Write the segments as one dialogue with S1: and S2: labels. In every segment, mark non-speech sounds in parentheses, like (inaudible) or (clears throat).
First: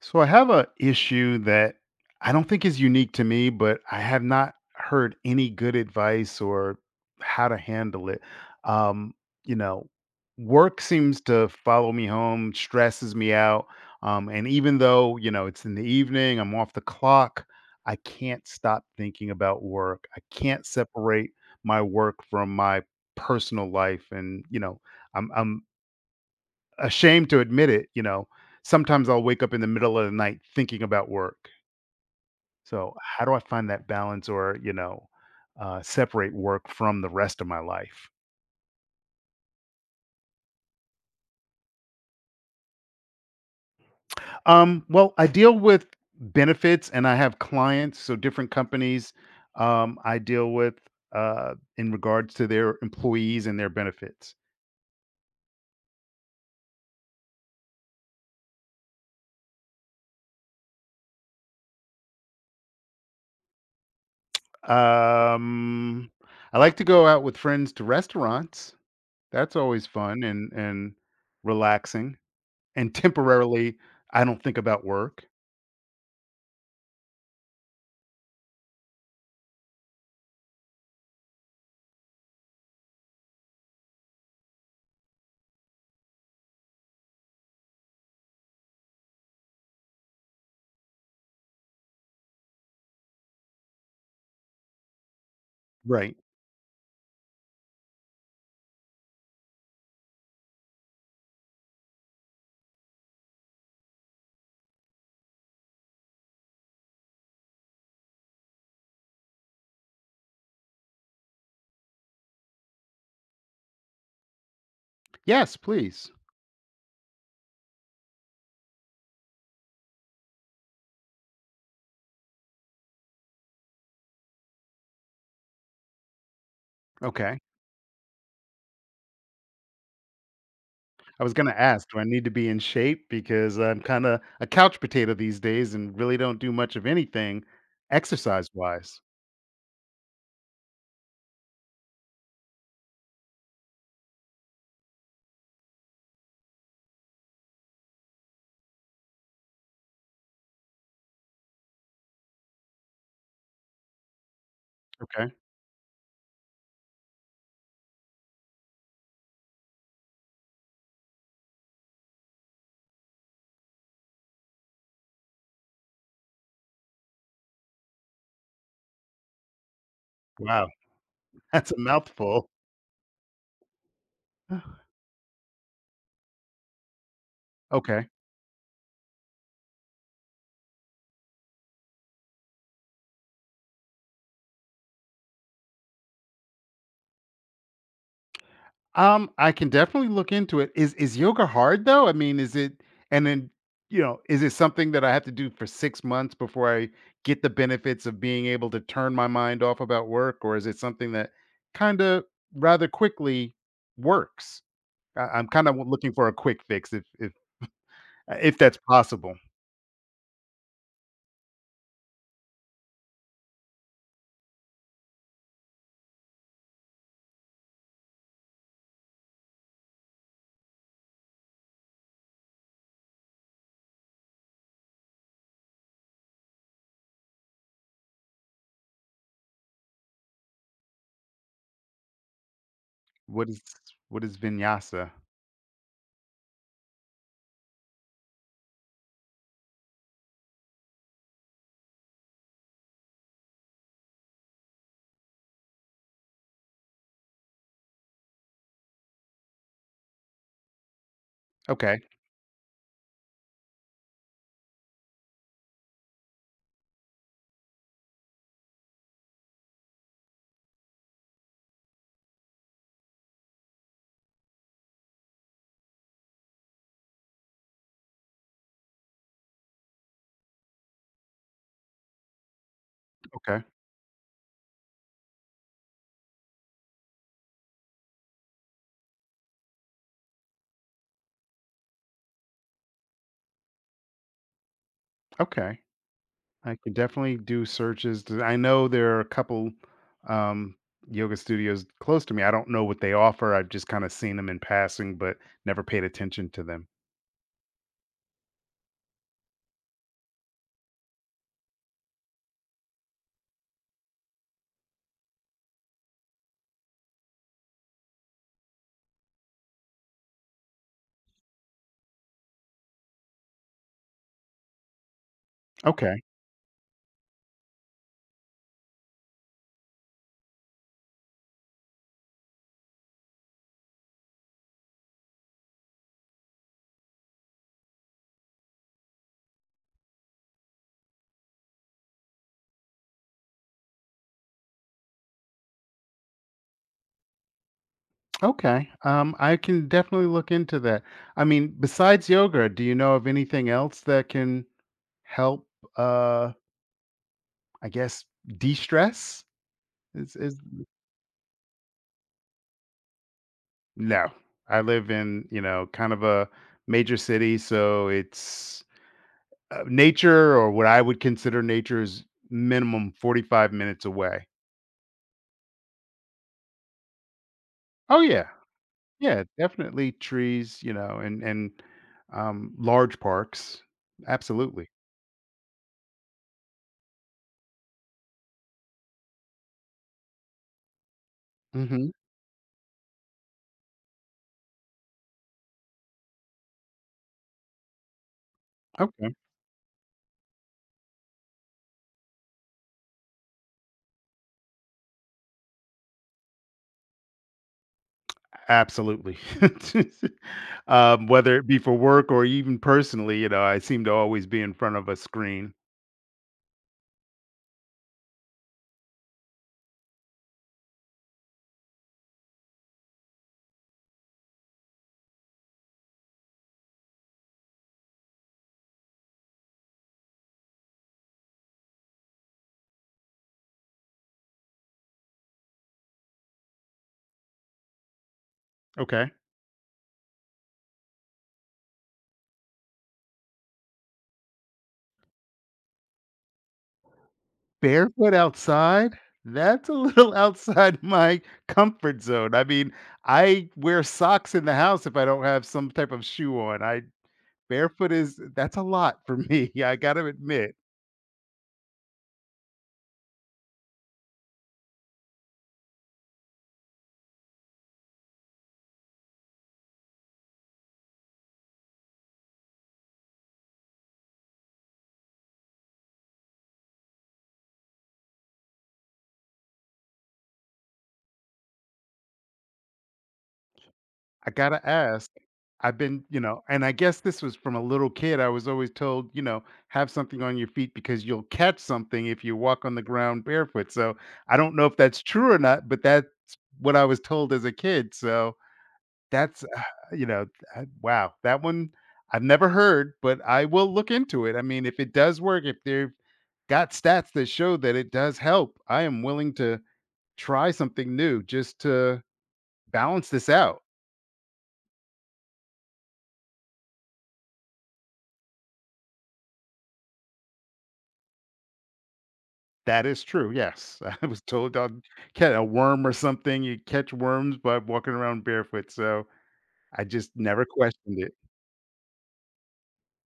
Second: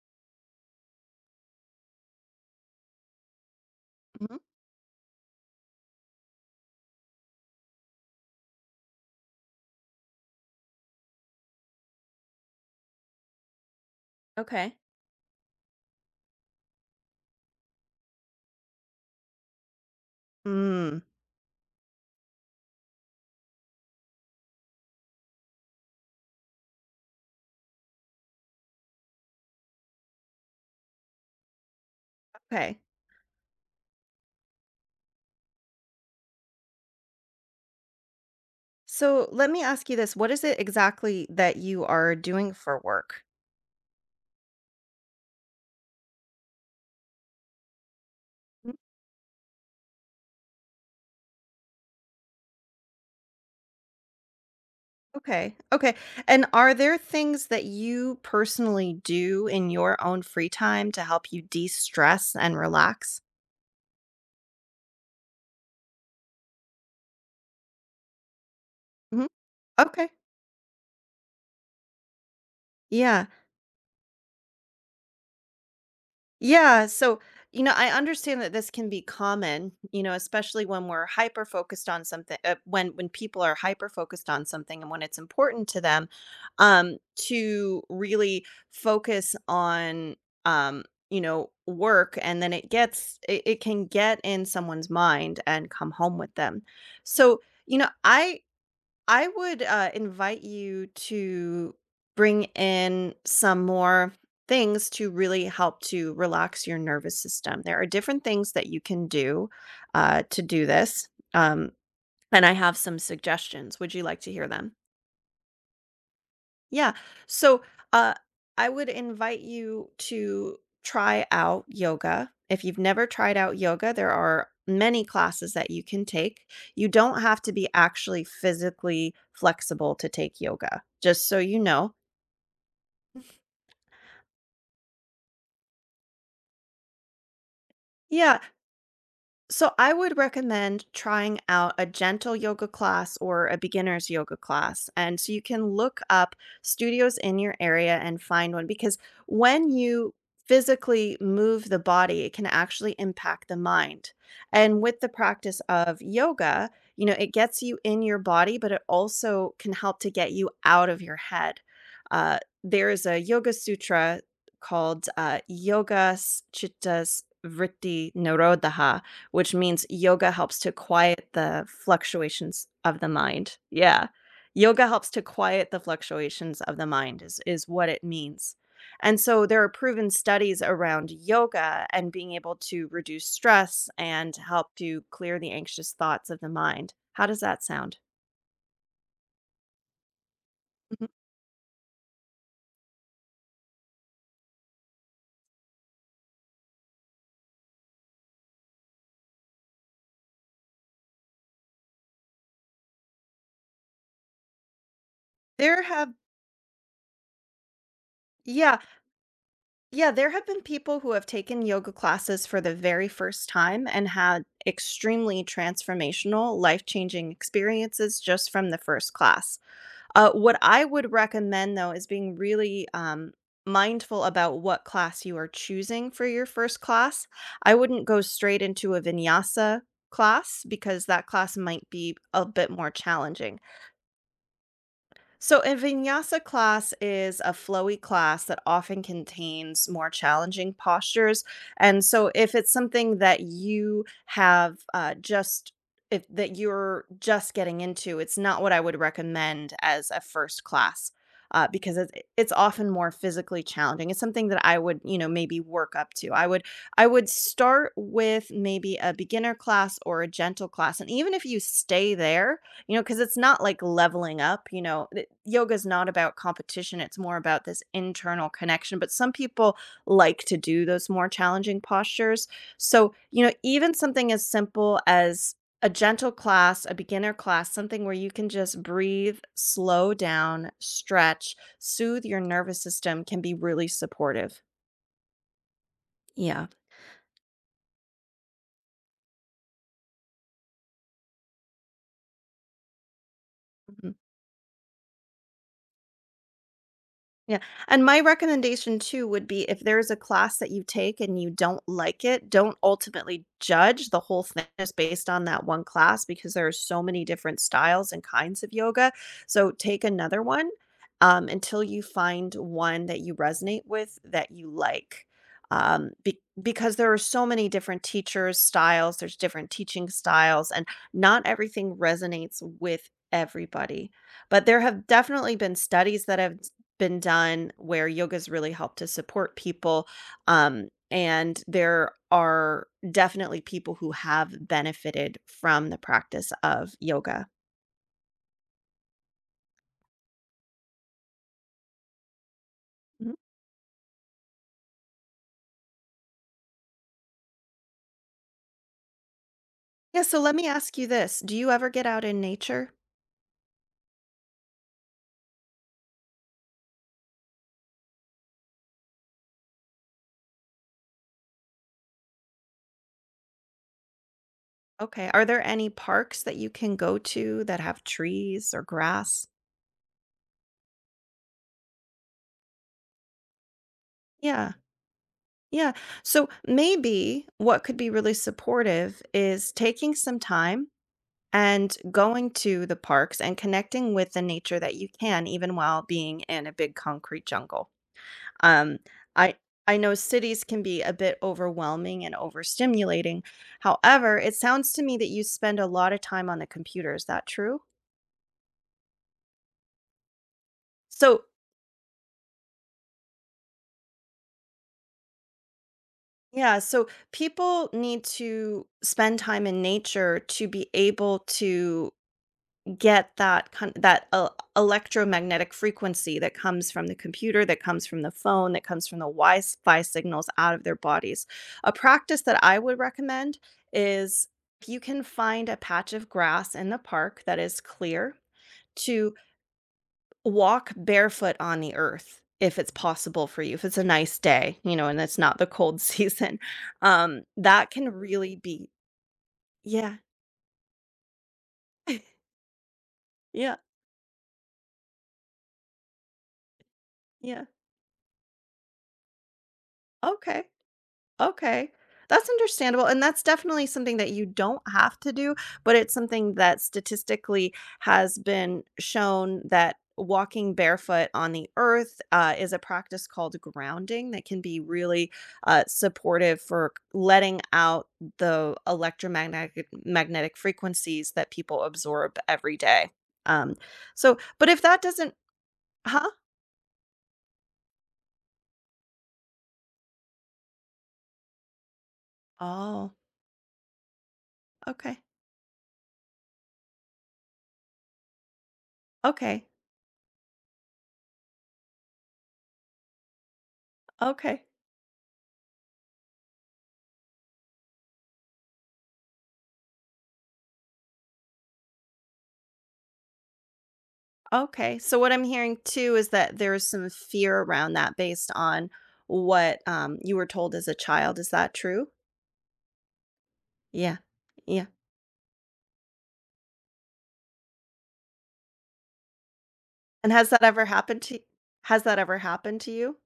S1: So I have a issue that I don't think is unique to me, but I have
S2: Mhm.
S1: not heard any good advice or how to handle it. Um, you know, work seems to follow me home, stresses me out. And
S2: Okay.
S1: even though, you know, it's in the evening, I'm off the clock, I can't stop thinking about work. I can't
S2: Mm,
S1: separate my work from my personal life. And, you know, I'm ashamed to admit it, you know, sometimes I'll wake up in the middle of the night thinking about work.
S2: okay.
S1: So how do I find that balance or, you know, separate work from the rest of my life?
S2: So let me ask you this. What is it exactly that you are doing for work?
S1: Well, I deal with benefits and I have clients, so different
S2: Mm,
S1: companies I deal with in regards to their employees and their benefits.
S2: okay. Okay. And are there things that you personally do in your own free time to help you de stress and relax?
S1: Um, I like to go out with friends to restaurants.
S2: Mhm.
S1: That's always
S2: Okay.
S1: fun and relaxing. And
S2: Yeah.
S1: temporarily, I don't think about work.
S2: Yeah, so I understand that this can be common, especially when we're hyper focused on something when people are hyper focused on something and when it's important to them um to really focus on um work, and then it can get in someone's mind and come
S1: Right.
S2: home with them. So, you know, I I would invite you to bring in some more things to really help to relax your nervous system. There are different things that you can do to do this. Um, and I have some suggestions. Would you like to hear them?
S1: Yes, please.
S2: Yeah. So, uh, I would invite you to try out yoga. If you've never tried out yoga, there are many classes that you can take. You don't
S1: Okay.
S2: have to be actually physically flexible to take yoga,
S1: I
S2: just
S1: was
S2: so
S1: gonna
S2: you
S1: ask,
S2: know.
S1: do I need to be in shape? Because I'm kinda a couch potato these days and really don't do much of anything
S2: Yeah.
S1: exercise-wise.
S2: So I would recommend trying out a gentle yoga class or a beginner's yoga class. And so you can look up studios in your area and find one, because when you physically move the body, it can actually impact the mind. And with the
S1: Okay.
S2: practice of yoga, it gets you in your body, but it also can help to get you out of your head. Uh, there is a yoga sutra called Yoga Chitta Vritti Nirodha, which means yoga helps
S1: Wow.
S2: to quiet
S1: (laughs)
S2: the
S1: That's a mouthful.
S2: fluctuations of the mind. Yeah.
S1: (sighs)
S2: Yoga helps to quiet the fluctuations of the mind is what it
S1: Okay.
S2: means. And so there are proven studies around yoga and being able to reduce stress and help to clear the anxious thoughts of the mind. How does that sound?
S1: I can definitely look into it. Is
S2: Mhm.
S1: is yoga hard though? I mean, is it and then you know, is it something that I have to do for 6 months before I get the benefits of being able to turn my mind off about work, or is it something that kind of rather quickly works? I'm kind of
S2: There
S1: looking
S2: have
S1: for a quick fix, if
S2: yeah,
S1: that's possible.
S2: Yeah, there have been people who have taken yoga classes for the very first time and had extremely transformational, life changing experiences just from the first class. What I would recommend, though, is being really mindful about what class you are choosing for your first class. I wouldn't go straight into a vinyasa class because that class might be a bit more
S1: What
S2: challenging.
S1: is what is vinyasa?
S2: So, a vinyasa class is a flowy class that often contains more challenging postures. And so, if it's something that you have just if that you're just getting into, it's not what I would recommend as a first class because
S1: Okay,
S2: it's often more physically challenging. It's something that I would, you know, maybe work up to. I would start with maybe a beginner class or a gentle class, and even if you stay there, you know, because it's not like leveling up, you know, yoga is not about competition, it's more about this internal connection, but some people like to do those more challenging postures. So, you know,
S1: okay,
S2: even something as simple as a gentle class, a beginner class, something where you can just breathe, slow down, stretch, soothe your nervous system can be really supportive.
S1: okay.
S2: Yeah.
S1: I could definitely do searches. I know there are a couple um, yoga studios close to me. I don't know what they offer. I've just kind of seen them in passing, but never paid attention to them.
S2: Yeah, and my recommendation too would be if there's a class that you take and you don't like it, don't ultimately judge the whole thing just based on that one class, because there are so many different styles and kinds of yoga. So take another one until you find one that you resonate with, that you like. Um,
S1: Okay.
S2: be- because there are so many different teachers, styles, there's different teaching styles, and not everything resonates with everybody, but there have definitely been studies that have been done where yoga's really helped to support people. And there are definitely people who have benefited from the practice of yoga.
S1: Okay. I can definitely look into that. I mean, besides yoga, do you know of
S2: Mhm.
S1: anything else that can help, uh, I guess, de stress?
S2: Yeah, so let
S1: Is
S2: me ask you this. Do you ever get out in nature?
S1: No. I live in, you know, kind of a major city, so it's uh, nature or what I would consider nature is minimum 45 minutes away.
S2: Okay. Are there any parks that you can go to that have
S1: Oh yeah.
S2: trees or
S1: Yeah,
S2: grass?
S1: definitely trees, you know, and large parks.
S2: Yeah.
S1: Absolutely.
S2: Yeah. So maybe what could be really supportive is taking some time and
S1: Mhm.
S2: going to the parks and connecting with the nature that you can, even while being in a big concrete jungle. Um,
S1: Okay.
S2: I I know cities can be a bit overwhelming and overstimulating. However, it sounds to me that you spend a lot of time on the computer. Is that true?
S1: Absolutely. (laughs)
S2: So,
S1: Whether it be for work or even personally, you know, I seem to always be in front of a screen.
S2: yeah, so people need to spend time in nature to be able to get that kind that el electromagnetic frequency that comes from the computer, that comes from the phone, that comes from the Wi-Fi signals out of their bodies. A practice that I would recommend is, if you can find a patch of grass in the park that is clear,
S1: Okay.
S2: to walk barefoot on the earth if it's possible for you, if it's a nice day, you know, and it's not the cold (laughs) season. That can
S1: Barefoot
S2: really be
S1: outside? That's a
S2: Yeah.
S1: little (laughs) outside my comfort
S2: (laughs)
S1: zone. I mean, I
S2: Yeah,
S1: wear socks in the house if I don't have some type of shoe on. I
S2: yeah.
S1: barefoot is that's a lot for me. (laughs) I gotta
S2: Okay.
S1: admit.
S2: Okay. That's understandable, and that's definitely something that you don't have to do, but it's something that statistically has been shown that walking barefoot on the earth is a practice called grounding that can be really supportive for letting out the electromagnetic magnetic frequencies that people absorb every day. Um, so,
S1: I
S2: but if
S1: gotta
S2: that
S1: ask.
S2: doesn't,
S1: I've been,
S2: huh?
S1: you know, and I guess this was from a little kid. I was always told, you know, have something on your feet because you'll catch something if you walk on the
S2: Oh,
S1: ground barefoot. So I don't know if
S2: okay,
S1: that's true or not, but that's what I was told as a kid. So That's
S2: okay,
S1: uh, you know, wow, that one I've never heard, but I will look into it. I
S2: okay.
S1: mean, if it does work, if they've got stats that show that it does help, I am willing to try something new just to balance this out.
S2: Okay, so what I'm hearing too is that there's some fear around that based on what, you were told as a child, is that true?
S1: That is true. Yes,
S2: Yeah,
S1: (laughs) I was told
S2: yeah,
S1: I'd catch a worm or something. You catch worms by walking around barefoot, so I
S2: and
S1: just never questioned it.
S2: has that ever happened to you?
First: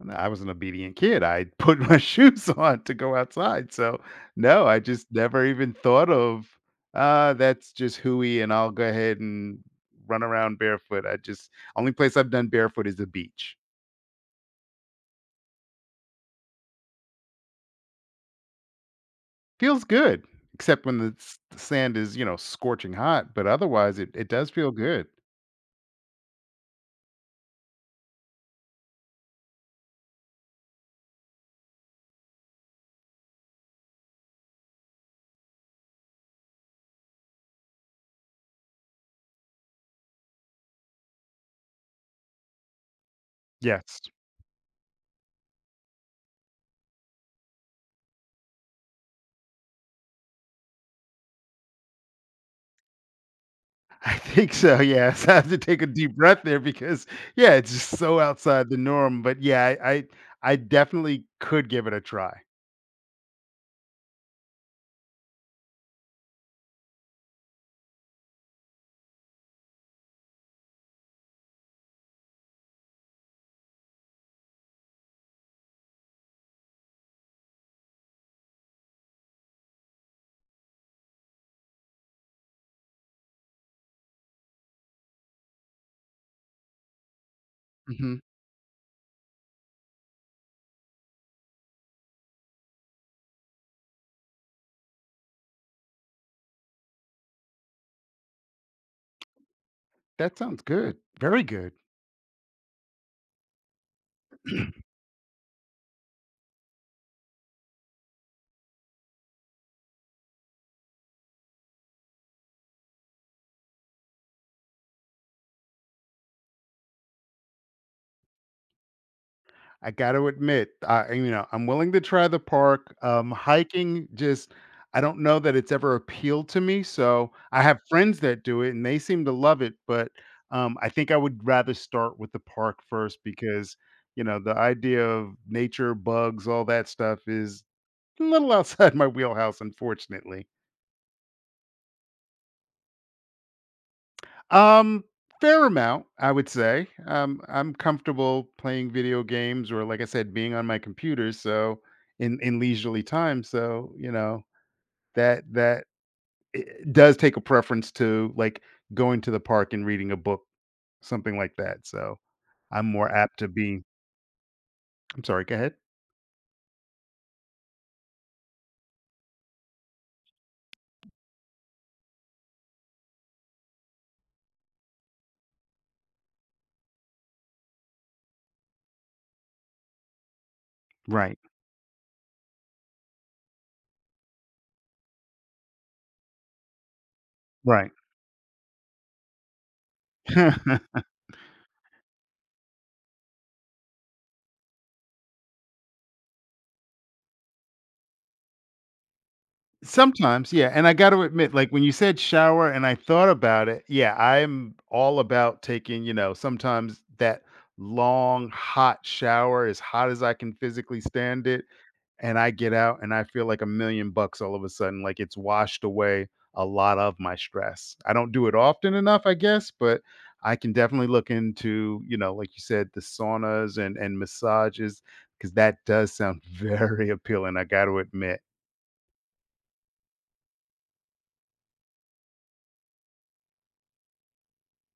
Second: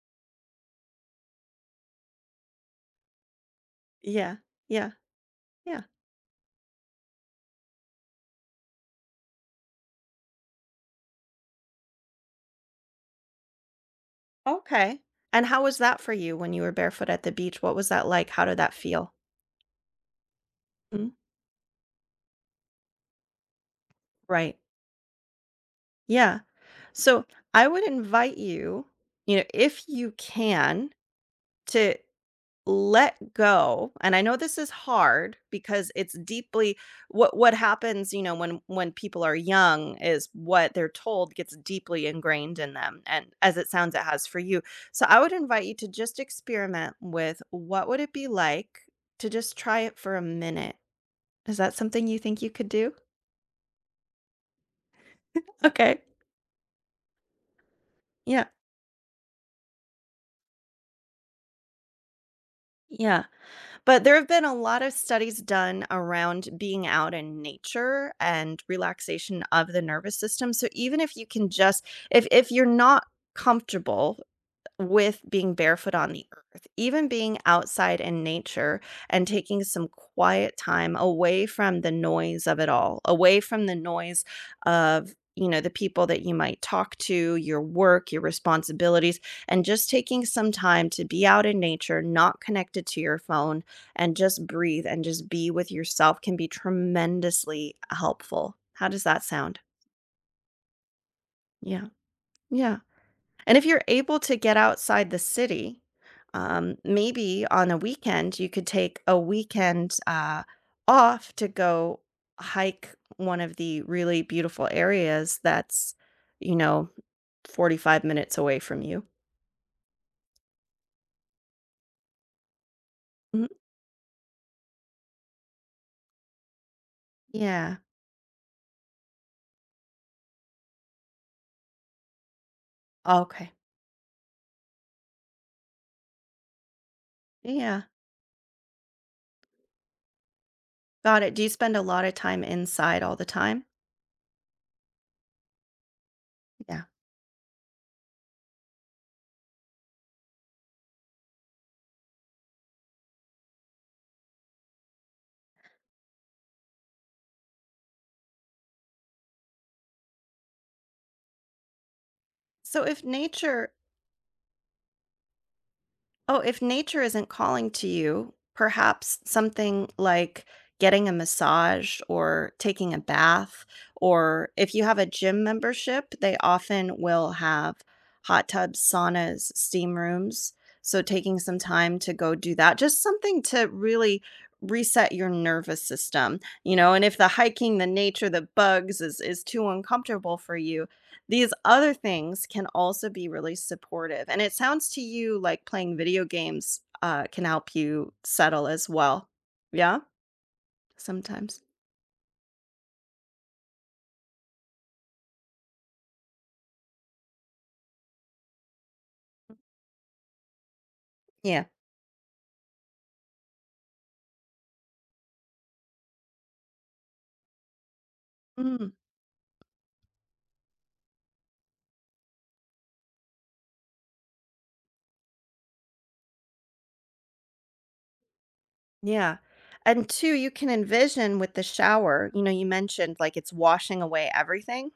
S1: And I was an obedient kid. I put my (laughs) shoes on to go outside. So,
S2: Yeah,
S1: no, I
S2: yeah,
S1: just never even
S2: yeah,
S1: thought of, that's just hooey and I'll go ahead and run around barefoot. I just, only place I've done barefoot is the beach.
S2: okay, and how was that for you when you were barefoot at the beach? What was that like? How did that feel?
S1: Feels good, except when
S2: Mm,
S1: the sand is, you know, scorching hot, but otherwise it does
S2: right,
S1: feel good.
S2: yeah, so I would invite you, you know, if you can, to let go, and I know this is hard because it's deeply what happens, you know, when people are young is what they're told gets deeply ingrained in them, and as it sounds
S1: Yes.
S2: it has for you. So I would invite you to just experiment with what would it be like to just try it for a minute. Is that something you think you could do?
S1: (laughs) I think so. Yes. (laughs) I have to take a
S2: Okay.
S1: deep breath there because yeah, it's just so
S2: Yeah,
S1: outside the norm. But yeah, I definitely could give it a try.
S2: yeah, but there have been a lot of studies done around being out in nature and relaxation of the nervous system. So even if you can just, if you're not comfortable with being barefoot on the earth, even being outside in nature and taking some quiet time away from the noise of it all, away from the noise of, you know, the people that you might talk to, your work,
S1: Mhm.
S2: your responsibilities, and just taking some time to be out in nature, not connected to your phone, and just breathe and just be with yourself can be tremendously helpful. How does that sound?
S1: That sounds good. Very good.
S2: Yeah. Yeah. And if you're able to get
S1: (clears throat)
S2: outside the city, maybe on a weekend, you could take a weekend off to go hike one of the really beautiful areas that's, you know, 45 minutes away from you.
S1: I gotta admit, I you know, I'm willing to try the park.
S2: Mhm.
S1: Hiking just I don't know that it's ever appealed to me. So I
S2: Yeah.
S1: have friends that do it and they seem to love it, but I think I would rather start with the park first
S2: Okay.
S1: because you know the idea of nature, bugs, all that stuff is
S2: Yeah.
S1: a little outside (laughs) my wheelhouse, unfortunately.
S2: Got it. Do you spend a lot of time inside all the time?
S1: Um, Fair amount, I would
S2: Yeah.
S1: say. I'm comfortable playing video games or, like I said, being on my computer. So in leisurely time, so you know that it does take a preference to like going to the park and reading a book, something like that. So
S2: So
S1: I'm
S2: if
S1: more apt to
S2: nature
S1: be. I'm sorry. Go ahead.
S2: Oh, if nature isn't calling to you, perhaps something like getting a massage or taking a bath, or if you have a gym membership, they often will have hot tubs, saunas, steam rooms. So, taking
S1: Right.
S2: some time to go do that, just something to really reset your nervous system, you know. And if the hiking, the
S1: Right.
S2: nature, the bugs is too uncomfortable for you,
S1: (laughs)
S2: these other things can also be really supportive, and it sounds to you like playing video games, can help you settle as well. Yeah?
S1: Sometimes, yeah, and I gotta admit,
S2: Sometimes.
S1: like, when you said shower and I thought about it, yeah, I'm all about taking, you know, sometimes that long, hot shower, as hot as I can physically stand it,
S2: Yeah.
S1: and I get out and I feel like 1,000,000 bucks all of a sudden, like it's washed away a lot of my stress. I don't do it
S2: Mm,
S1: often enough, I guess, but I can definitely look into, you know, like you said, the saunas and massages, because that does sound (laughs) very appealing, I gotta admit.
S2: yeah. And 2, you can envision with the shower, you know, you mentioned, like, it's washing away everything.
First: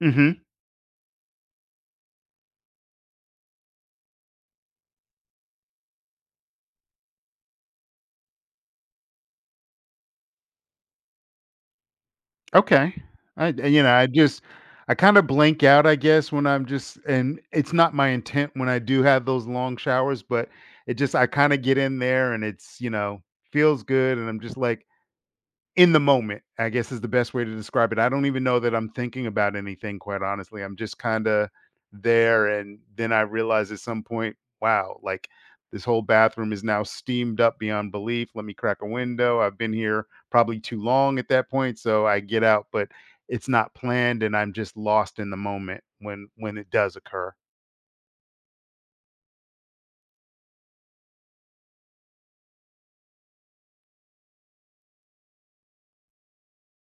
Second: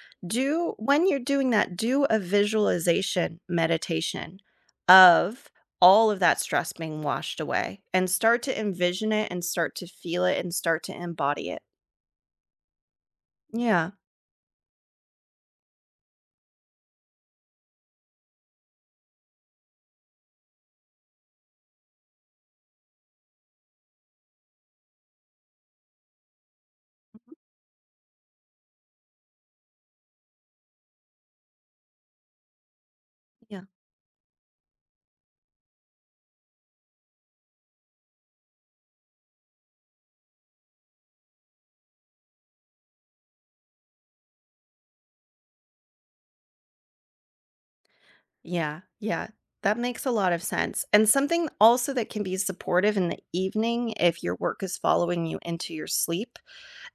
S1: Mhm.
S2: Do when you're doing that, do a visualization meditation of all of that stress being washed away, and start to envision it, and start to feel it, and start to embody it.
S1: Okay. I d You
S2: Yeah.
S1: know, I just I kinda blank out, I guess, when I'm just and it's not my intent when I do have those long showers, but it just I kinda get in there and it's, you know, feels good, and I'm just like, in the moment, I guess is the best way to describe it. I don't even know that I'm thinking about anything, quite honestly. I'm just kinda there, and then I
S2: Yeah.
S1: realize at some point, "Wow, like, this whole bathroom is now steamed up beyond belief. Let me crack a window. I've been here probably too long at that point," so I get out, but it's not planned, and I'm just lost in the moment when it does occur.
S2: Yeah, yeah. That makes a lot of sense. And something also that can be supportive in the evening if your work is following you into your sleep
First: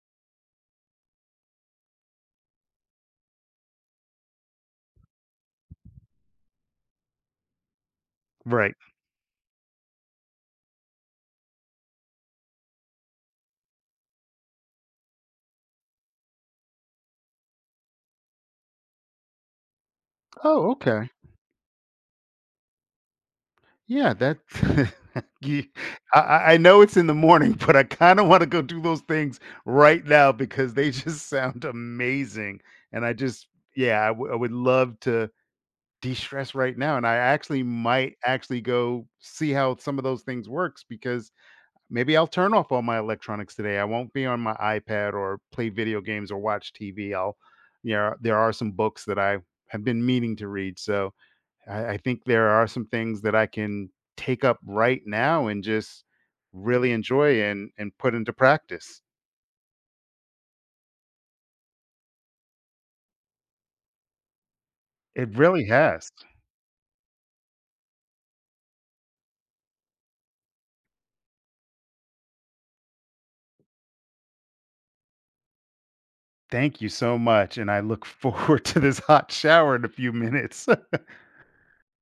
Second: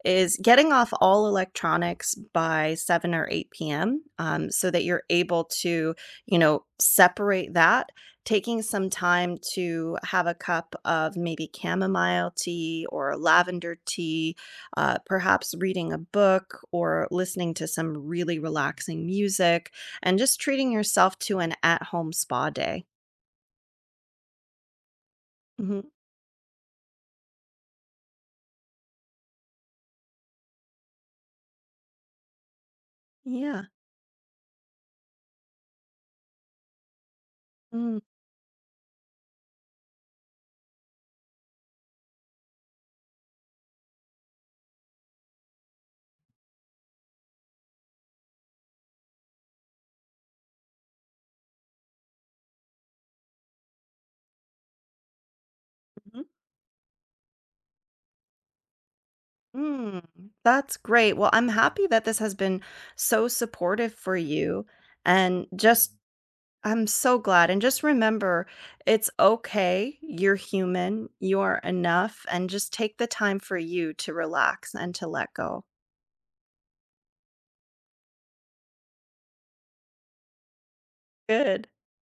S2: is getting off all electronics by 7 or 8 p.m., so that you're able to, you know, separate that, taking
S1: Right.
S2: some time to have a cup of maybe chamomile tea or lavender tea, perhaps reading a book or listening to some really relaxing music, and just treating
S1: Oh, okay.
S2: yourself to an at-home spa day.
S1: Yeah, that (laughs) you
S2: Mhm.
S1: I know it's in the morning, (laughs) but I kinda wanna go do those things right now because they (laughs) just sound amazing, and I just
S2: Yeah.
S1: yeah, I would love to de-stress right now, and I actually
S2: Mhm.
S1: might actually go see how some of those things works because maybe I'll turn off all my electronics today. I won't be on my iPad or play video games or watch TV. I'll You know, there are some books that I have been meaning to read, so I think there are some things that I can take up right now and just really enjoy and put into practice.
S2: Mm, that's great. Well, I'm happy that this has been so supportive for you.
S1: It
S2: And
S1: really
S2: just,
S1: has.
S2: I'm so glad. And just remember, it's okay. You're human, you're enough. And just take the time for you to relax and to let go.
S1: Thank you so much. And I look forward (laughs) to this hot shower in a few minutes.
S2: Good.